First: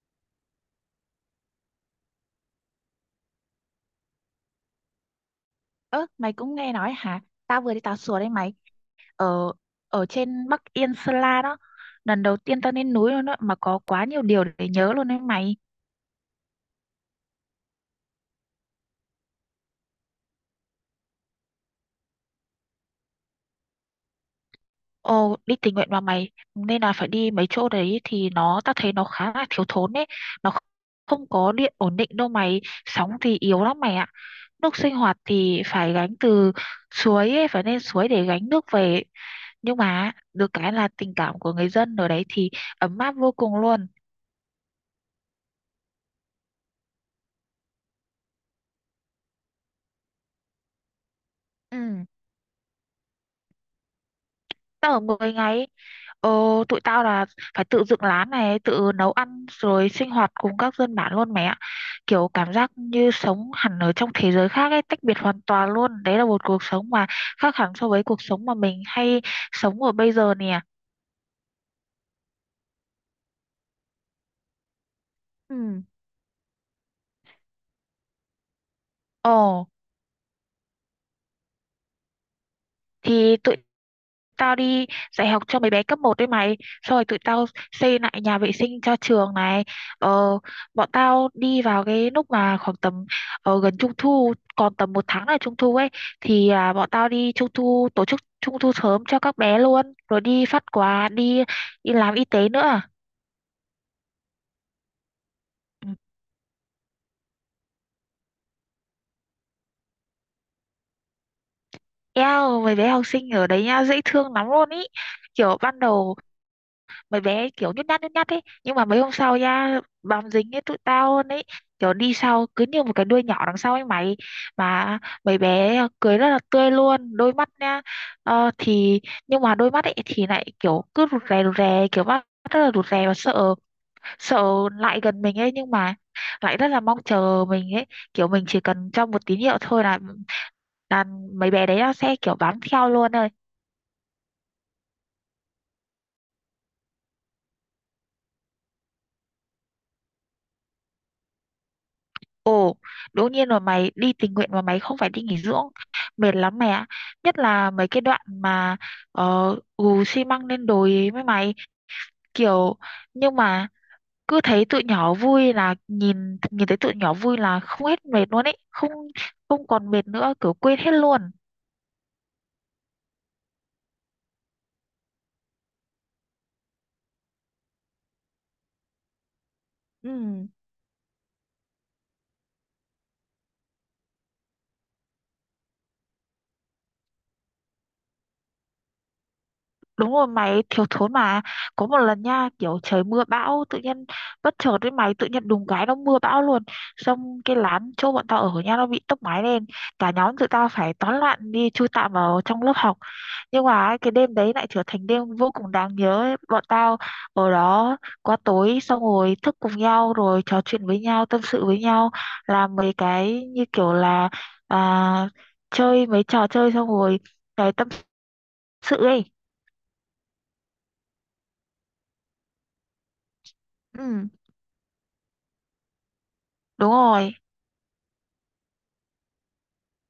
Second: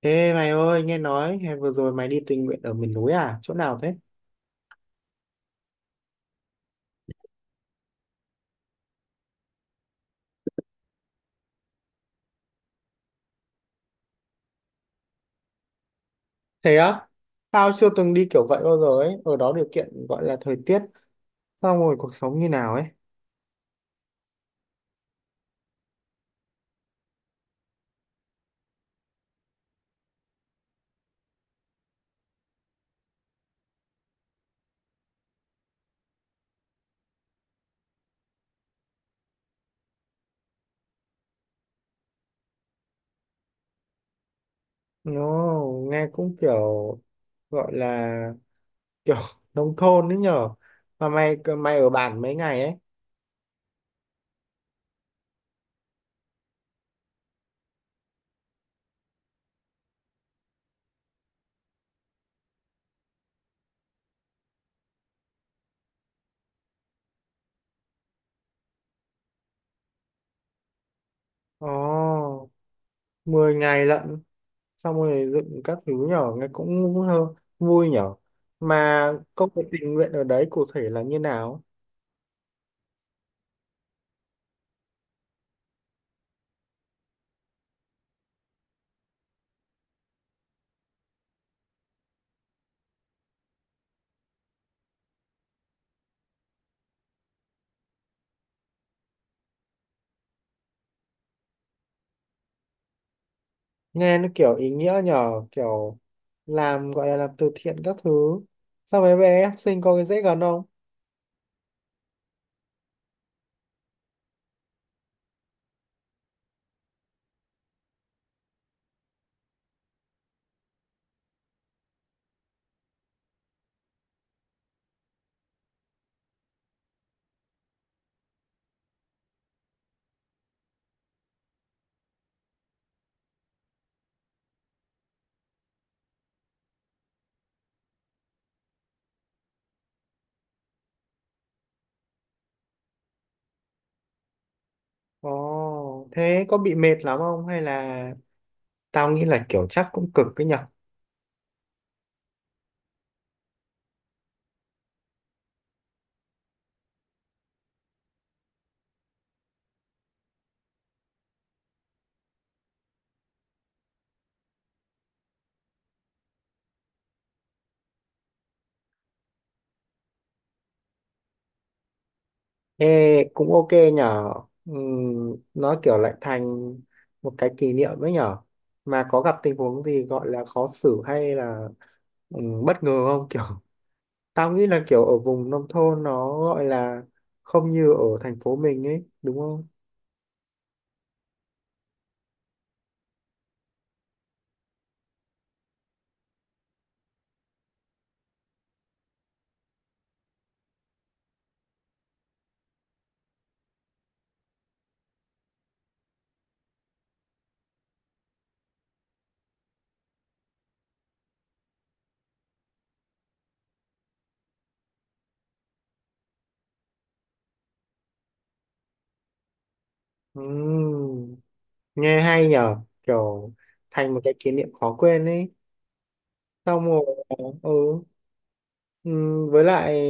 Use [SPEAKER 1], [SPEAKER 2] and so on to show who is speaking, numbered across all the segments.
[SPEAKER 1] Ê mày ơi, nghe nói hè vừa rồi mày đi tình nguyện ở miền núi à? Chỗ nào thế?
[SPEAKER 2] Ơ, mày cũng nghe nói hả? Tao vừa đi tàu sùa đấy mày. Ở ở trên Bắc Yên Sơn La đó. Lần đầu tiên tao lên núi luôn đó, mà có quá nhiều điều để nhớ luôn đấy mày.
[SPEAKER 1] Thế á? Tao chưa từng đi kiểu vậy bao giờ ấy. Ở đó điều kiện gọi là thời tiết, xong rồi cuộc sống như nào ấy.
[SPEAKER 2] Ồ, đi tình nguyện mà mày nên là phải đi mấy chỗ đấy thì nó tao thấy nó khá là thiếu thốn đấy. Nó không có điện ổn định đâu mày, sóng thì yếu lắm mày ạ. Nước sinh hoạt thì phải gánh từ suối ấy, phải lên suối để gánh nước về. Nhưng mà được cái là tình cảm của người dân ở đấy thì ấm áp vô cùng luôn.
[SPEAKER 1] Nó nghe cũng kiểu gọi là kiểu nông thôn đấy nhở. Mà mày
[SPEAKER 2] Ừ,
[SPEAKER 1] mày ở bản mấy ngày ấy?
[SPEAKER 2] tao ở 10 ngày. Ờ, Tụi tao là phải tự dựng lán này, tự nấu ăn rồi sinh hoạt cùng các dân bản luôn mẹ ạ. Kiểu cảm giác như sống hẳn ở trong thế giới khác ấy, tách biệt hoàn toàn luôn. Đấy là một cuộc sống mà khác hẳn so với cuộc sống mà mình hay sống ở bây giờ nè.
[SPEAKER 1] Ồ, 10 ngày lận. Xong rồi dựng các
[SPEAKER 2] Ừ.
[SPEAKER 1] thứ nhở, nghe cũng vui, vui nhở. Mà công việc
[SPEAKER 2] Ồ.
[SPEAKER 1] tình nguyện ở đấy cụ thể là như nào?
[SPEAKER 2] Thì tụi tao đi dạy học cho mấy bé cấp một đấy mày, xong rồi tụi tao xây lại nhà vệ sinh cho trường này. ờ, Bọn tao đi vào cái lúc mà khoảng tầm gần trung thu, còn tầm một tháng là trung thu ấy, thì bọn tao đi trung thu, tổ chức trung thu sớm cho các bé luôn, rồi đi phát quà, đi đi làm y tế nữa.
[SPEAKER 1] Nghe nó kiểu ý nghĩa nhờ,
[SPEAKER 2] Ừ.
[SPEAKER 1] kiểu làm gọi là làm từ thiện các thứ. Sao mấy bé học sinh có cái dễ gần không?
[SPEAKER 2] Eo, mấy bé học sinh ở đấy nha dễ thương lắm luôn ý. Kiểu ban đầu mấy bé kiểu nhút nhát ấy, nhưng mà mấy hôm sau nha bám dính ấy tụi tao luôn ấy, kiểu đi sau cứ như một cái đuôi nhỏ đằng sau ấy mày. Mà mấy bé cười rất là tươi luôn, đôi mắt nha. Thì nhưng mà đôi mắt ấy thì lại kiểu cứ rụt rè rụt rè, kiểu mắt rất là rụt rè và sợ sợ lại gần mình ấy, nhưng mà lại rất là mong chờ mình ấy. Kiểu mình chỉ cần cho một tín hiệu thôi là mấy bé đấy nó sẽ kiểu bám theo luôn thôi.
[SPEAKER 1] Ồ thế có bị mệt lắm không hay là tao nghĩ là kiểu chắc cũng cực cái nhở.
[SPEAKER 2] Ồ, đương nhiên rồi mày, đi tình nguyện mà, mày không phải đi nghỉ dưỡng. Mệt lắm mày ạ. Nhất là mấy cái đoạn mà gù xi măng lên đồi ấy với mày. Kiểu, nhưng mà cứ thấy tụi nhỏ vui là nhìn nhìn thấy tụi nhỏ vui là không hết mệt luôn ấy. Không không còn mệt nữa, kiểu quên hết luôn.
[SPEAKER 1] Ê cũng ok nhở. Nó kiểu lại thành một cái kỷ niệm ấy nhở. Mà có gặp tình huống gì
[SPEAKER 2] Ừ.
[SPEAKER 1] gọi là khó xử hay là bất ngờ không, kiểu tao nghĩ là kiểu ở vùng nông thôn nó gọi là không như ở thành phố mình ấy, đúng không?
[SPEAKER 2] Đúng rồi mày, thiếu thốn mà. Có một lần nha, kiểu trời mưa bão. Tự nhiên bất chợt với mày, tự nhiên đùng cái nó mưa bão luôn. Xong cái lán chỗ bọn tao ở nha, nó bị tốc mái lên. Cả nhóm tụi tao phải tán loạn đi chui tạm vào trong lớp học. Nhưng mà ấy, cái đêm đấy lại trở thành đêm vô cùng đáng nhớ ấy. Bọn tao ở đó qua tối, xong rồi thức cùng nhau, rồi trò chuyện với nhau, tâm sự với nhau. Làm mấy cái như kiểu là à, chơi mấy trò chơi, xong rồi cái tâm sự ấy.
[SPEAKER 1] Ừ. Nghe hay nhờ, kiểu thành một
[SPEAKER 2] Ừ,
[SPEAKER 1] cái kỷ niệm khó quên ấy. Xong
[SPEAKER 2] đúng
[SPEAKER 1] rồi
[SPEAKER 2] rồi.
[SPEAKER 1] ừ, ừ, với lại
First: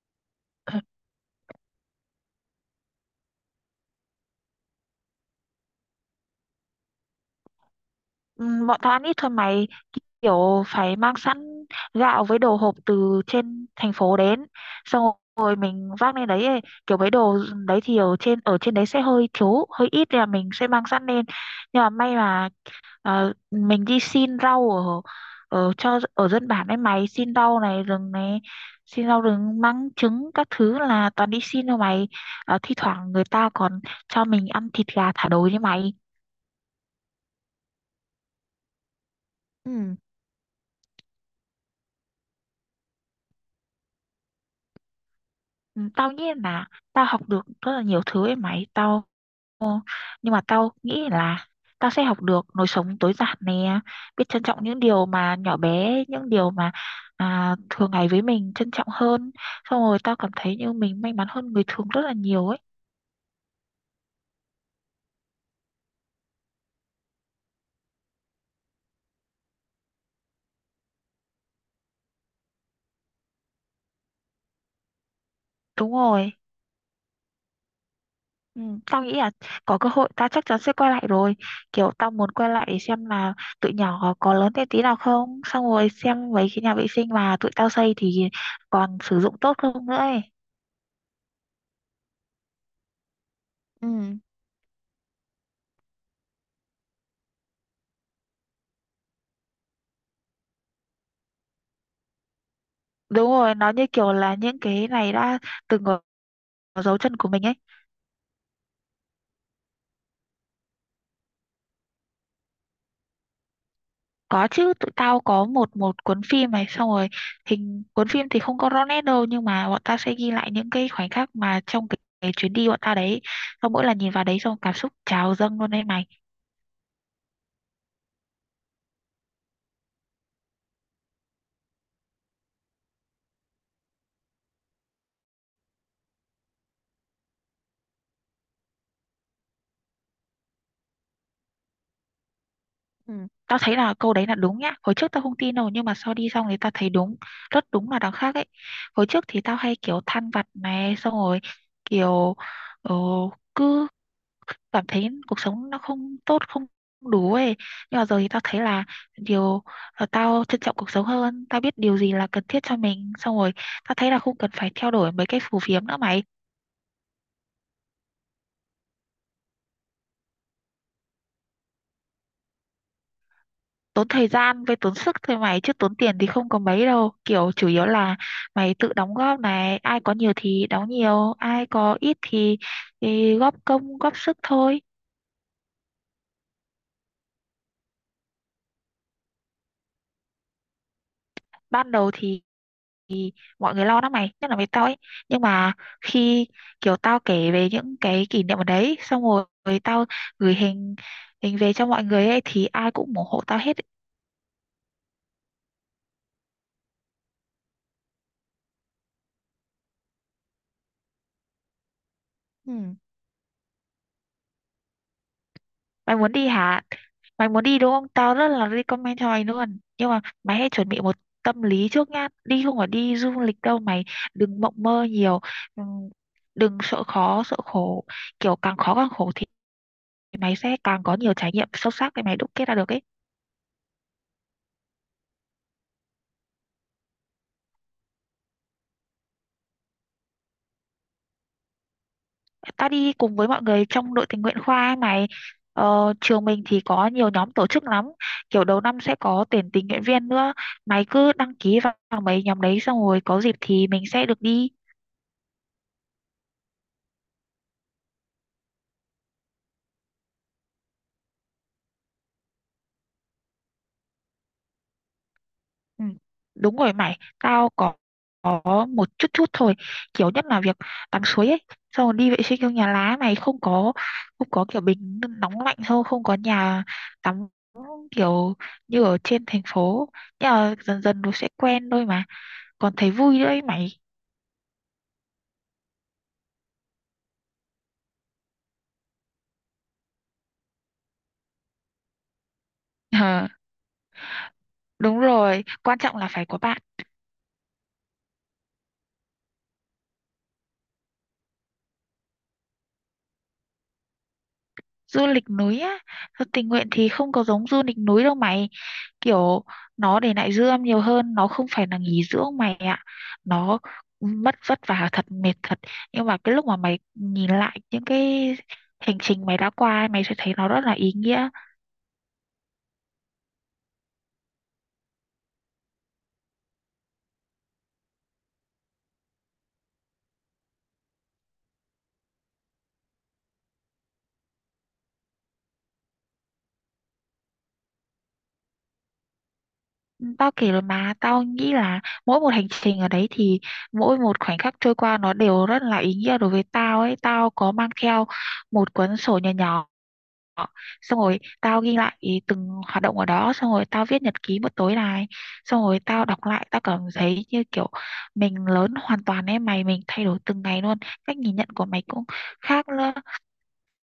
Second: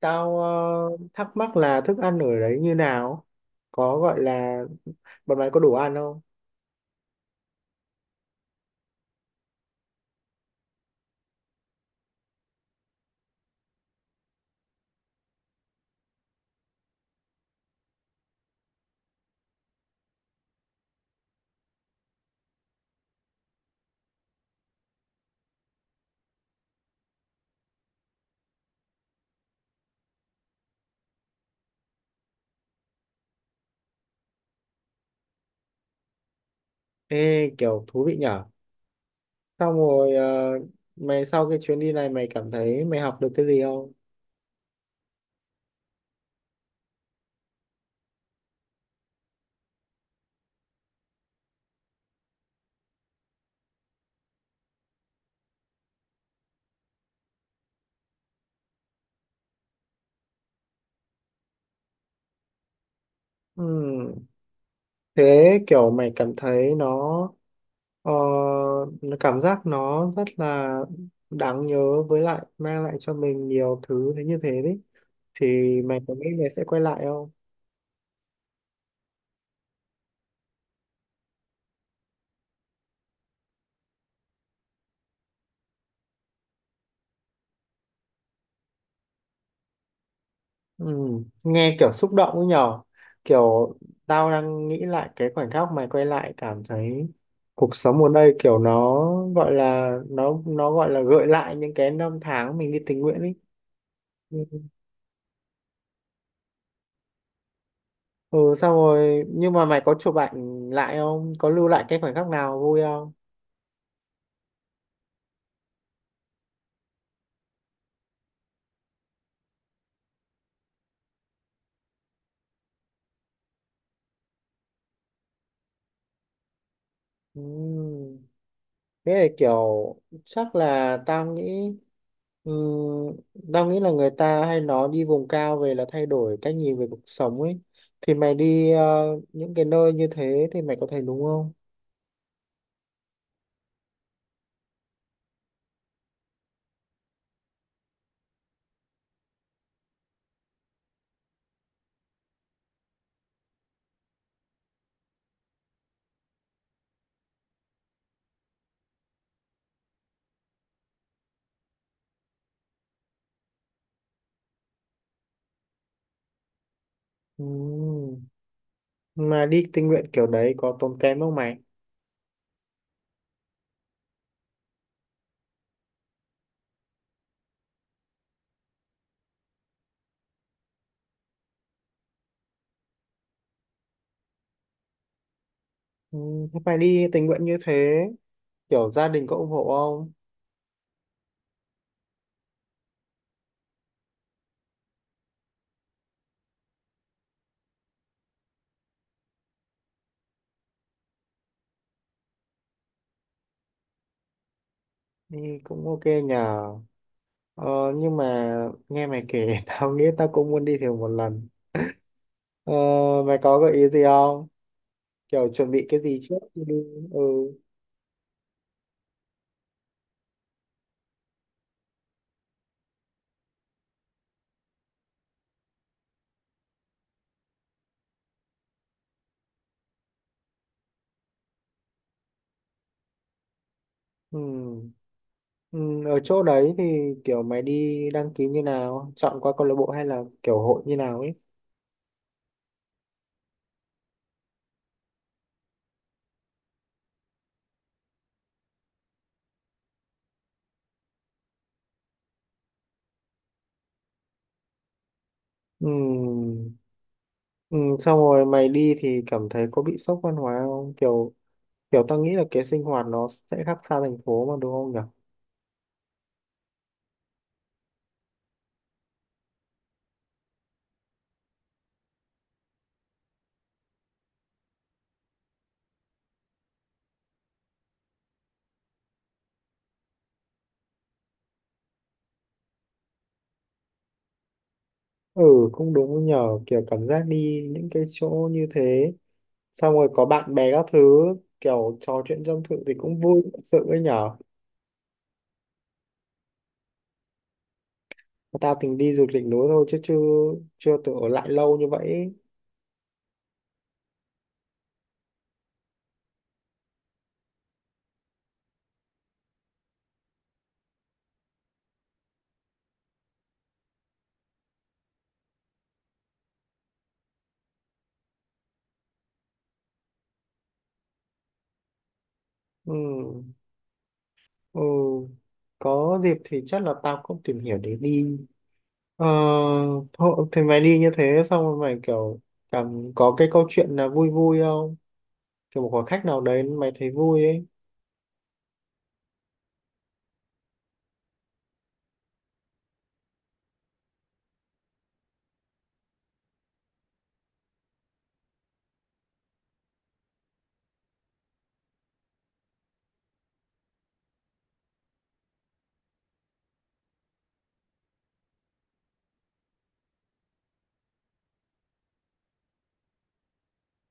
[SPEAKER 1] tao thắc mắc là thức ăn ở đấy như nào, có gọi là bọn mày có đủ ăn không.
[SPEAKER 2] Ừ, bọn tao ăn ít thôi mày, kiểu phải mang sẵn gạo với đồ hộp từ trên thành phố đến, xong rồi mình vác lên đấy ấy. Kiểu mấy đồ đấy thì ở trên đấy sẽ hơi thiếu hơi ít, nên là mình sẽ mang sẵn lên. Nhưng mà may mà mình đi xin rau ở ở cho ở dân bản ấy mày, xin rau này, rừng này, xin rau rừng măng trứng các thứ, là toàn đi xin thôi mày. Thi thoảng người ta còn cho mình ăn thịt gà thả đồi đấy mày.
[SPEAKER 1] Ê kiểu thú vị nhở. Xong
[SPEAKER 2] Ừ.
[SPEAKER 1] rồi mày sau cái chuyến đi này mày cảm thấy mày học được cái gì không?
[SPEAKER 2] Ừ, tao nghĩ là tao học được rất là nhiều thứ ấy mày. Tao nhưng mà tao nghĩ là tao sẽ học được lối sống tối giản nè, biết trân trọng những điều mà nhỏ bé, những điều mà thường ngày với mình trân trọng hơn. Xong rồi tao cảm thấy như mình may mắn hơn người thường rất là nhiều ấy.
[SPEAKER 1] Ừ, thế kiểu mày cảm thấy Ờ, nó cảm giác nó rất là đáng nhớ, với lại mang lại cho mình nhiều thứ thế, như thế đấy thì
[SPEAKER 2] Đúng
[SPEAKER 1] mày có nghĩ
[SPEAKER 2] rồi.
[SPEAKER 1] mày sẽ quay lại không?
[SPEAKER 2] Ừ, tao nghĩ là có cơ hội tao chắc chắn sẽ quay lại rồi. Kiểu tao muốn quay lại để xem là tụi nhỏ có lớn thêm tí nào không, xong rồi xem mấy cái nhà vệ sinh mà tụi tao xây thì còn sử dụng tốt không nữa ấy.
[SPEAKER 1] Ừ, nghe kiểu xúc động ấy nhở, kiểu
[SPEAKER 2] Ừ.
[SPEAKER 1] tao đang nghĩ lại cái khoảnh khắc mày quay lại, cảm thấy cuộc sống ở đây kiểu nó gọi là nó gọi là gợi lại những cái năm tháng mình đi tình nguyện
[SPEAKER 2] Đúng
[SPEAKER 1] ấy.
[SPEAKER 2] rồi, nó như kiểu là
[SPEAKER 1] Ừ.
[SPEAKER 2] những cái này đã từng ở ở dấu chân của mình ấy.
[SPEAKER 1] Ừ, xong rồi nhưng mà mày có chụp ảnh lại không, có lưu lại cái khoảnh khắc nào vui không?
[SPEAKER 2] Có chứ, tụi tao có một một cuốn phim này, xong rồi hình cuốn phim thì không có rõ nét đâu, nhưng mà bọn tao sẽ ghi lại những cái khoảnh khắc mà trong cái chuyến đi bọn tao đấy. Xong mỗi lần nhìn vào đấy xong cảm xúc trào dâng luôn đấy mày.
[SPEAKER 1] Ừ. Thế là kiểu chắc là tao nghĩ, ừm, tao nghĩ là người ta hay nói đi vùng cao về là thay đổi cách nhìn về cuộc sống ấy. Thì mày đi những cái nơi như thế thì mày có thấy đúng không?
[SPEAKER 2] Ừ. Tao thấy là câu đấy là đúng nhá. Hồi trước tao không tin đâu, nhưng mà sau đi xong thì tao thấy đúng, rất đúng là đằng khác ấy. Hồi trước thì tao hay kiểu than vặt này, xong rồi kiểu ờ, cứ cảm thấy cuộc sống nó không tốt, không đủ ấy. Nhưng mà giờ thì tao thấy là điều là tao trân trọng cuộc sống hơn, tao biết điều gì là cần thiết cho mình. Xong rồi tao thấy là không cần phải theo đuổi mấy cái phù phiếm nữa mày.
[SPEAKER 1] Ừm, Mà đi tình nguyện kiểu đấy có tốn kém không mày?
[SPEAKER 2] Tốn thời gian với tốn sức thôi mày, chứ tốn tiền thì không có mấy đâu, kiểu chủ yếu là mày tự đóng góp này, ai có nhiều thì đóng nhiều, ai có ít thì, góp công góp sức thôi.
[SPEAKER 1] Thế mày đi tình nguyện như thế kiểu gia đình có ủng hộ không?
[SPEAKER 2] Ban đầu thì mọi người lo lắm mày, nhất là với tao ấy, nhưng mà khi kiểu tao kể về những cái kỷ niệm ở đấy, xong rồi tao gửi hình hình về cho mọi người ấy thì ai cũng ủng hộ tao hết.
[SPEAKER 1] Đi cũng ok nhờ. Ờ, nhưng mà nghe mày kể tao nghĩ tao cũng muốn đi thử một lần. Ờ,
[SPEAKER 2] Ừ.
[SPEAKER 1] Mày có gợi ý gì không, kiểu chuẩn bị cái
[SPEAKER 2] Mày
[SPEAKER 1] gì
[SPEAKER 2] muốn
[SPEAKER 1] trước
[SPEAKER 2] đi
[SPEAKER 1] khi đi?
[SPEAKER 2] hả?
[SPEAKER 1] Ừ,
[SPEAKER 2] Mày muốn đi đúng không, tao rất là recommend cho mày luôn, nhưng mà mày hãy chuẩn bị một tâm lý trước nhá, đi không phải đi du lịch đâu mày, đừng mộng mơ nhiều. Ừm, Đừng sợ khó sợ khổ, kiểu càng khó càng khổ thì mày sẽ càng có nhiều trải nghiệm sâu sắc để mày đúc kết ra được ấy.
[SPEAKER 1] ừ, ừ. Ở chỗ đấy thì kiểu mày đi đăng ký như nào, chọn qua câu lạc bộ hay là kiểu hội như nào ấy?
[SPEAKER 2] Ta đi cùng với mọi người trong đội tình nguyện khoa ấy mày. Trường mình thì có nhiều nhóm tổ chức lắm, kiểu đầu năm sẽ có tuyển tình nguyện viên nữa. Mày cứ đăng ký vào vào mấy nhóm đấy, xong rồi có dịp thì mình sẽ được đi.
[SPEAKER 1] Ừ. Ừ. Xong rồi mày đi thì cảm thấy có bị sốc văn hóa không, kiểu kiểu tao nghĩ là cái sinh hoạt nó sẽ khác xa thành phố mà đúng không nhở?
[SPEAKER 2] Ừ, đúng rồi mày. Tao có một chút chút thôi, kiểu nhất là việc tắm suối ấy, xong rồi đi vệ sinh trong nhà lá mày, không có kiểu bình nóng lạnh, không không có nhà tắm kiểu như ở trên thành phố. Nhưng mà dần dần nó sẽ quen thôi mà, còn thấy vui nữa ấy mày.
[SPEAKER 1] Ừ, cũng đúng nhở, kiểu cảm giác đi những cái chỗ như thế xong rồi có bạn bè các thứ, kiểu trò chuyện tâm sự thì cũng vui
[SPEAKER 2] Hả?
[SPEAKER 1] thật sự ấy nhở.
[SPEAKER 2] Đúng rồi, quan trọng là phải có bạn.
[SPEAKER 1] Tao tính đi du lịch núi thôi chứ chưa chưa tự ở lại lâu như vậy.
[SPEAKER 2] Du lịch núi á? Thật, tình nguyện thì không có giống du lịch núi đâu mày. Kiểu nó để lại dư âm nhiều hơn, nó không phải là nghỉ dưỡng mày ạ. Nó mất vất vả thật, mệt thật. Nhưng mà cái lúc mà mày nhìn lại những cái hành trình mày đã qua, mày sẽ thấy nó rất là ý nghĩa.
[SPEAKER 1] Ừ. Ừ. Có dịp thì chắc là tao cũng tìm hiểu để đi. ờ, Thôi thì mày đi như thế xong rồi mày kiểu cảm có cái câu chuyện là vui vui không, kiểu một khoảng khách nào đấy mày thấy vui ấy.
[SPEAKER 2] Tao kể rồi mà, tao nghĩ là mỗi một hành trình ở đấy thì mỗi một khoảnh khắc trôi qua nó đều rất là ý nghĩa đối với tao ấy. Tao có mang theo một cuốn sổ nhỏ nhỏ, xong rồi tao ghi lại ý từng hoạt động ở đó, xong rồi tao viết nhật ký một tối này, xong rồi tao đọc lại tao cảm thấy như kiểu mình lớn hoàn toàn em mày, mình thay đổi từng ngày luôn. Cách nhìn nhận của mày cũng khác nữa.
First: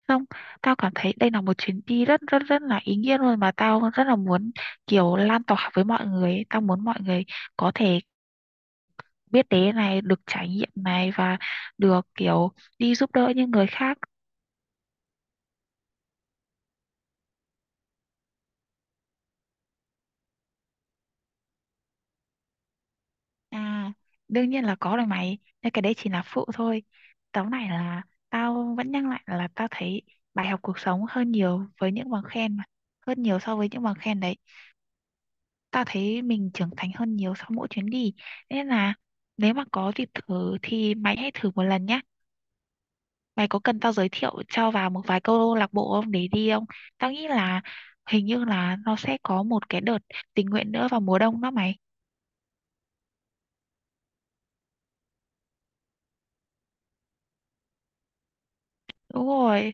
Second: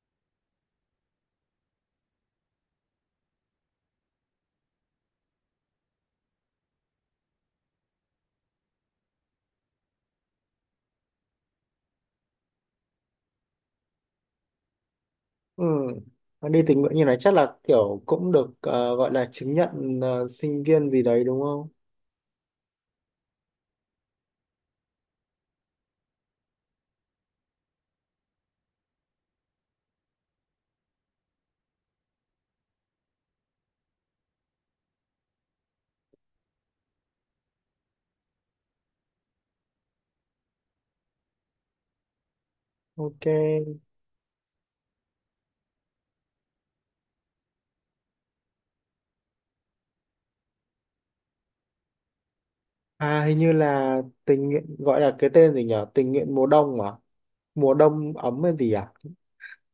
[SPEAKER 2] Xong tao cảm thấy đây là một chuyến đi rất rất rất là ý nghĩa luôn, mà tao rất là muốn kiểu lan tỏa với mọi người ấy. Tao muốn mọi người có thể biết đến này, được trải nghiệm này và được kiểu đi giúp đỡ những người khác.
[SPEAKER 1] Ừ. Mà đi tình nguyện như này chắc là kiểu cũng được gọi là chứng nhận sinh viên gì đấy đúng không?
[SPEAKER 2] À, đương nhiên là có rồi mày. Nhưng cái đấy chỉ là phụ thôi. Tấu này là tao vẫn nhắc lại là tao thấy bài học cuộc sống hơn nhiều với những bằng khen mà. Hơn nhiều so với những bằng khen đấy. Tao thấy mình trưởng thành hơn nhiều sau mỗi chuyến đi. Nên là nếu mà có dịp thử thì mày hãy thử một lần nhé.
[SPEAKER 1] Ok.
[SPEAKER 2] Mày có cần tao giới thiệu cho vào một vài câu lạc bộ không, để đi không? Tao nghĩ là hình như là nó sẽ có một cái đợt tình nguyện nữa vào mùa đông đó mày.
[SPEAKER 1] À hình như là tình nguyện gọi là cái tên gì nhở, tình nguyện mùa đông à, mùa đông ấm hay gì à,
[SPEAKER 2] Đúng rồi.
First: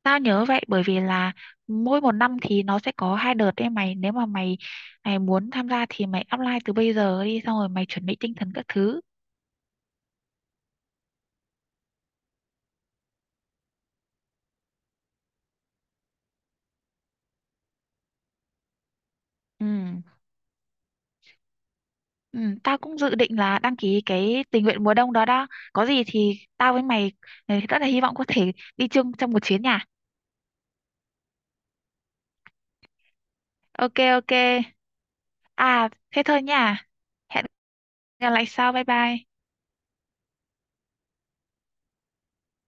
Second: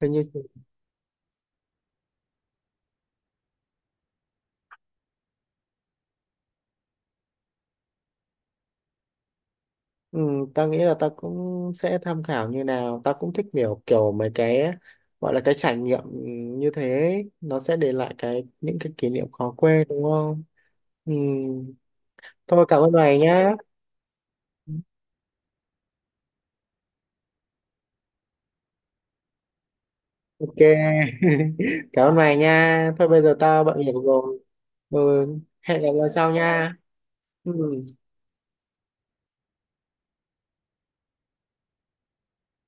[SPEAKER 1] hình
[SPEAKER 2] Tao
[SPEAKER 1] như.
[SPEAKER 2] nhớ vậy bởi vì là mỗi một năm thì nó sẽ có hai đợt đấy mày, nếu mà mày mày muốn tham gia thì mày apply từ bây giờ đi, xong rồi mày chuẩn bị tinh thần các thứ.
[SPEAKER 1] Ừ, ta nghĩ là ta cũng sẽ tham khảo như nào, ta cũng thích kiểu kiểu mấy cái gọi là cái trải nghiệm như thế, nó sẽ để lại cái những cái kỷ niệm khó
[SPEAKER 2] Ừ.
[SPEAKER 1] quên đúng không? Ừ.
[SPEAKER 2] Ừ,
[SPEAKER 1] Thôi
[SPEAKER 2] tao
[SPEAKER 1] cảm ơn
[SPEAKER 2] cũng dự
[SPEAKER 1] mày
[SPEAKER 2] định
[SPEAKER 1] nhá.
[SPEAKER 2] là đăng ký cái tình nguyện mùa đông đó đó. Có gì thì tao với mày, ừ, rất là hy vọng có thể đi chung trong một chuyến nhà.
[SPEAKER 1] Ok. Cảm ơn mày nha, thôi bây giờ tao bận việc
[SPEAKER 2] Ok ok.
[SPEAKER 1] rồi. Ừ. Hẹn gặp
[SPEAKER 2] À,
[SPEAKER 1] lại
[SPEAKER 2] thế
[SPEAKER 1] sau
[SPEAKER 2] thôi
[SPEAKER 1] nha.
[SPEAKER 2] nha, hẹn
[SPEAKER 1] Ừ.
[SPEAKER 2] gặp lại sau. Bye bye.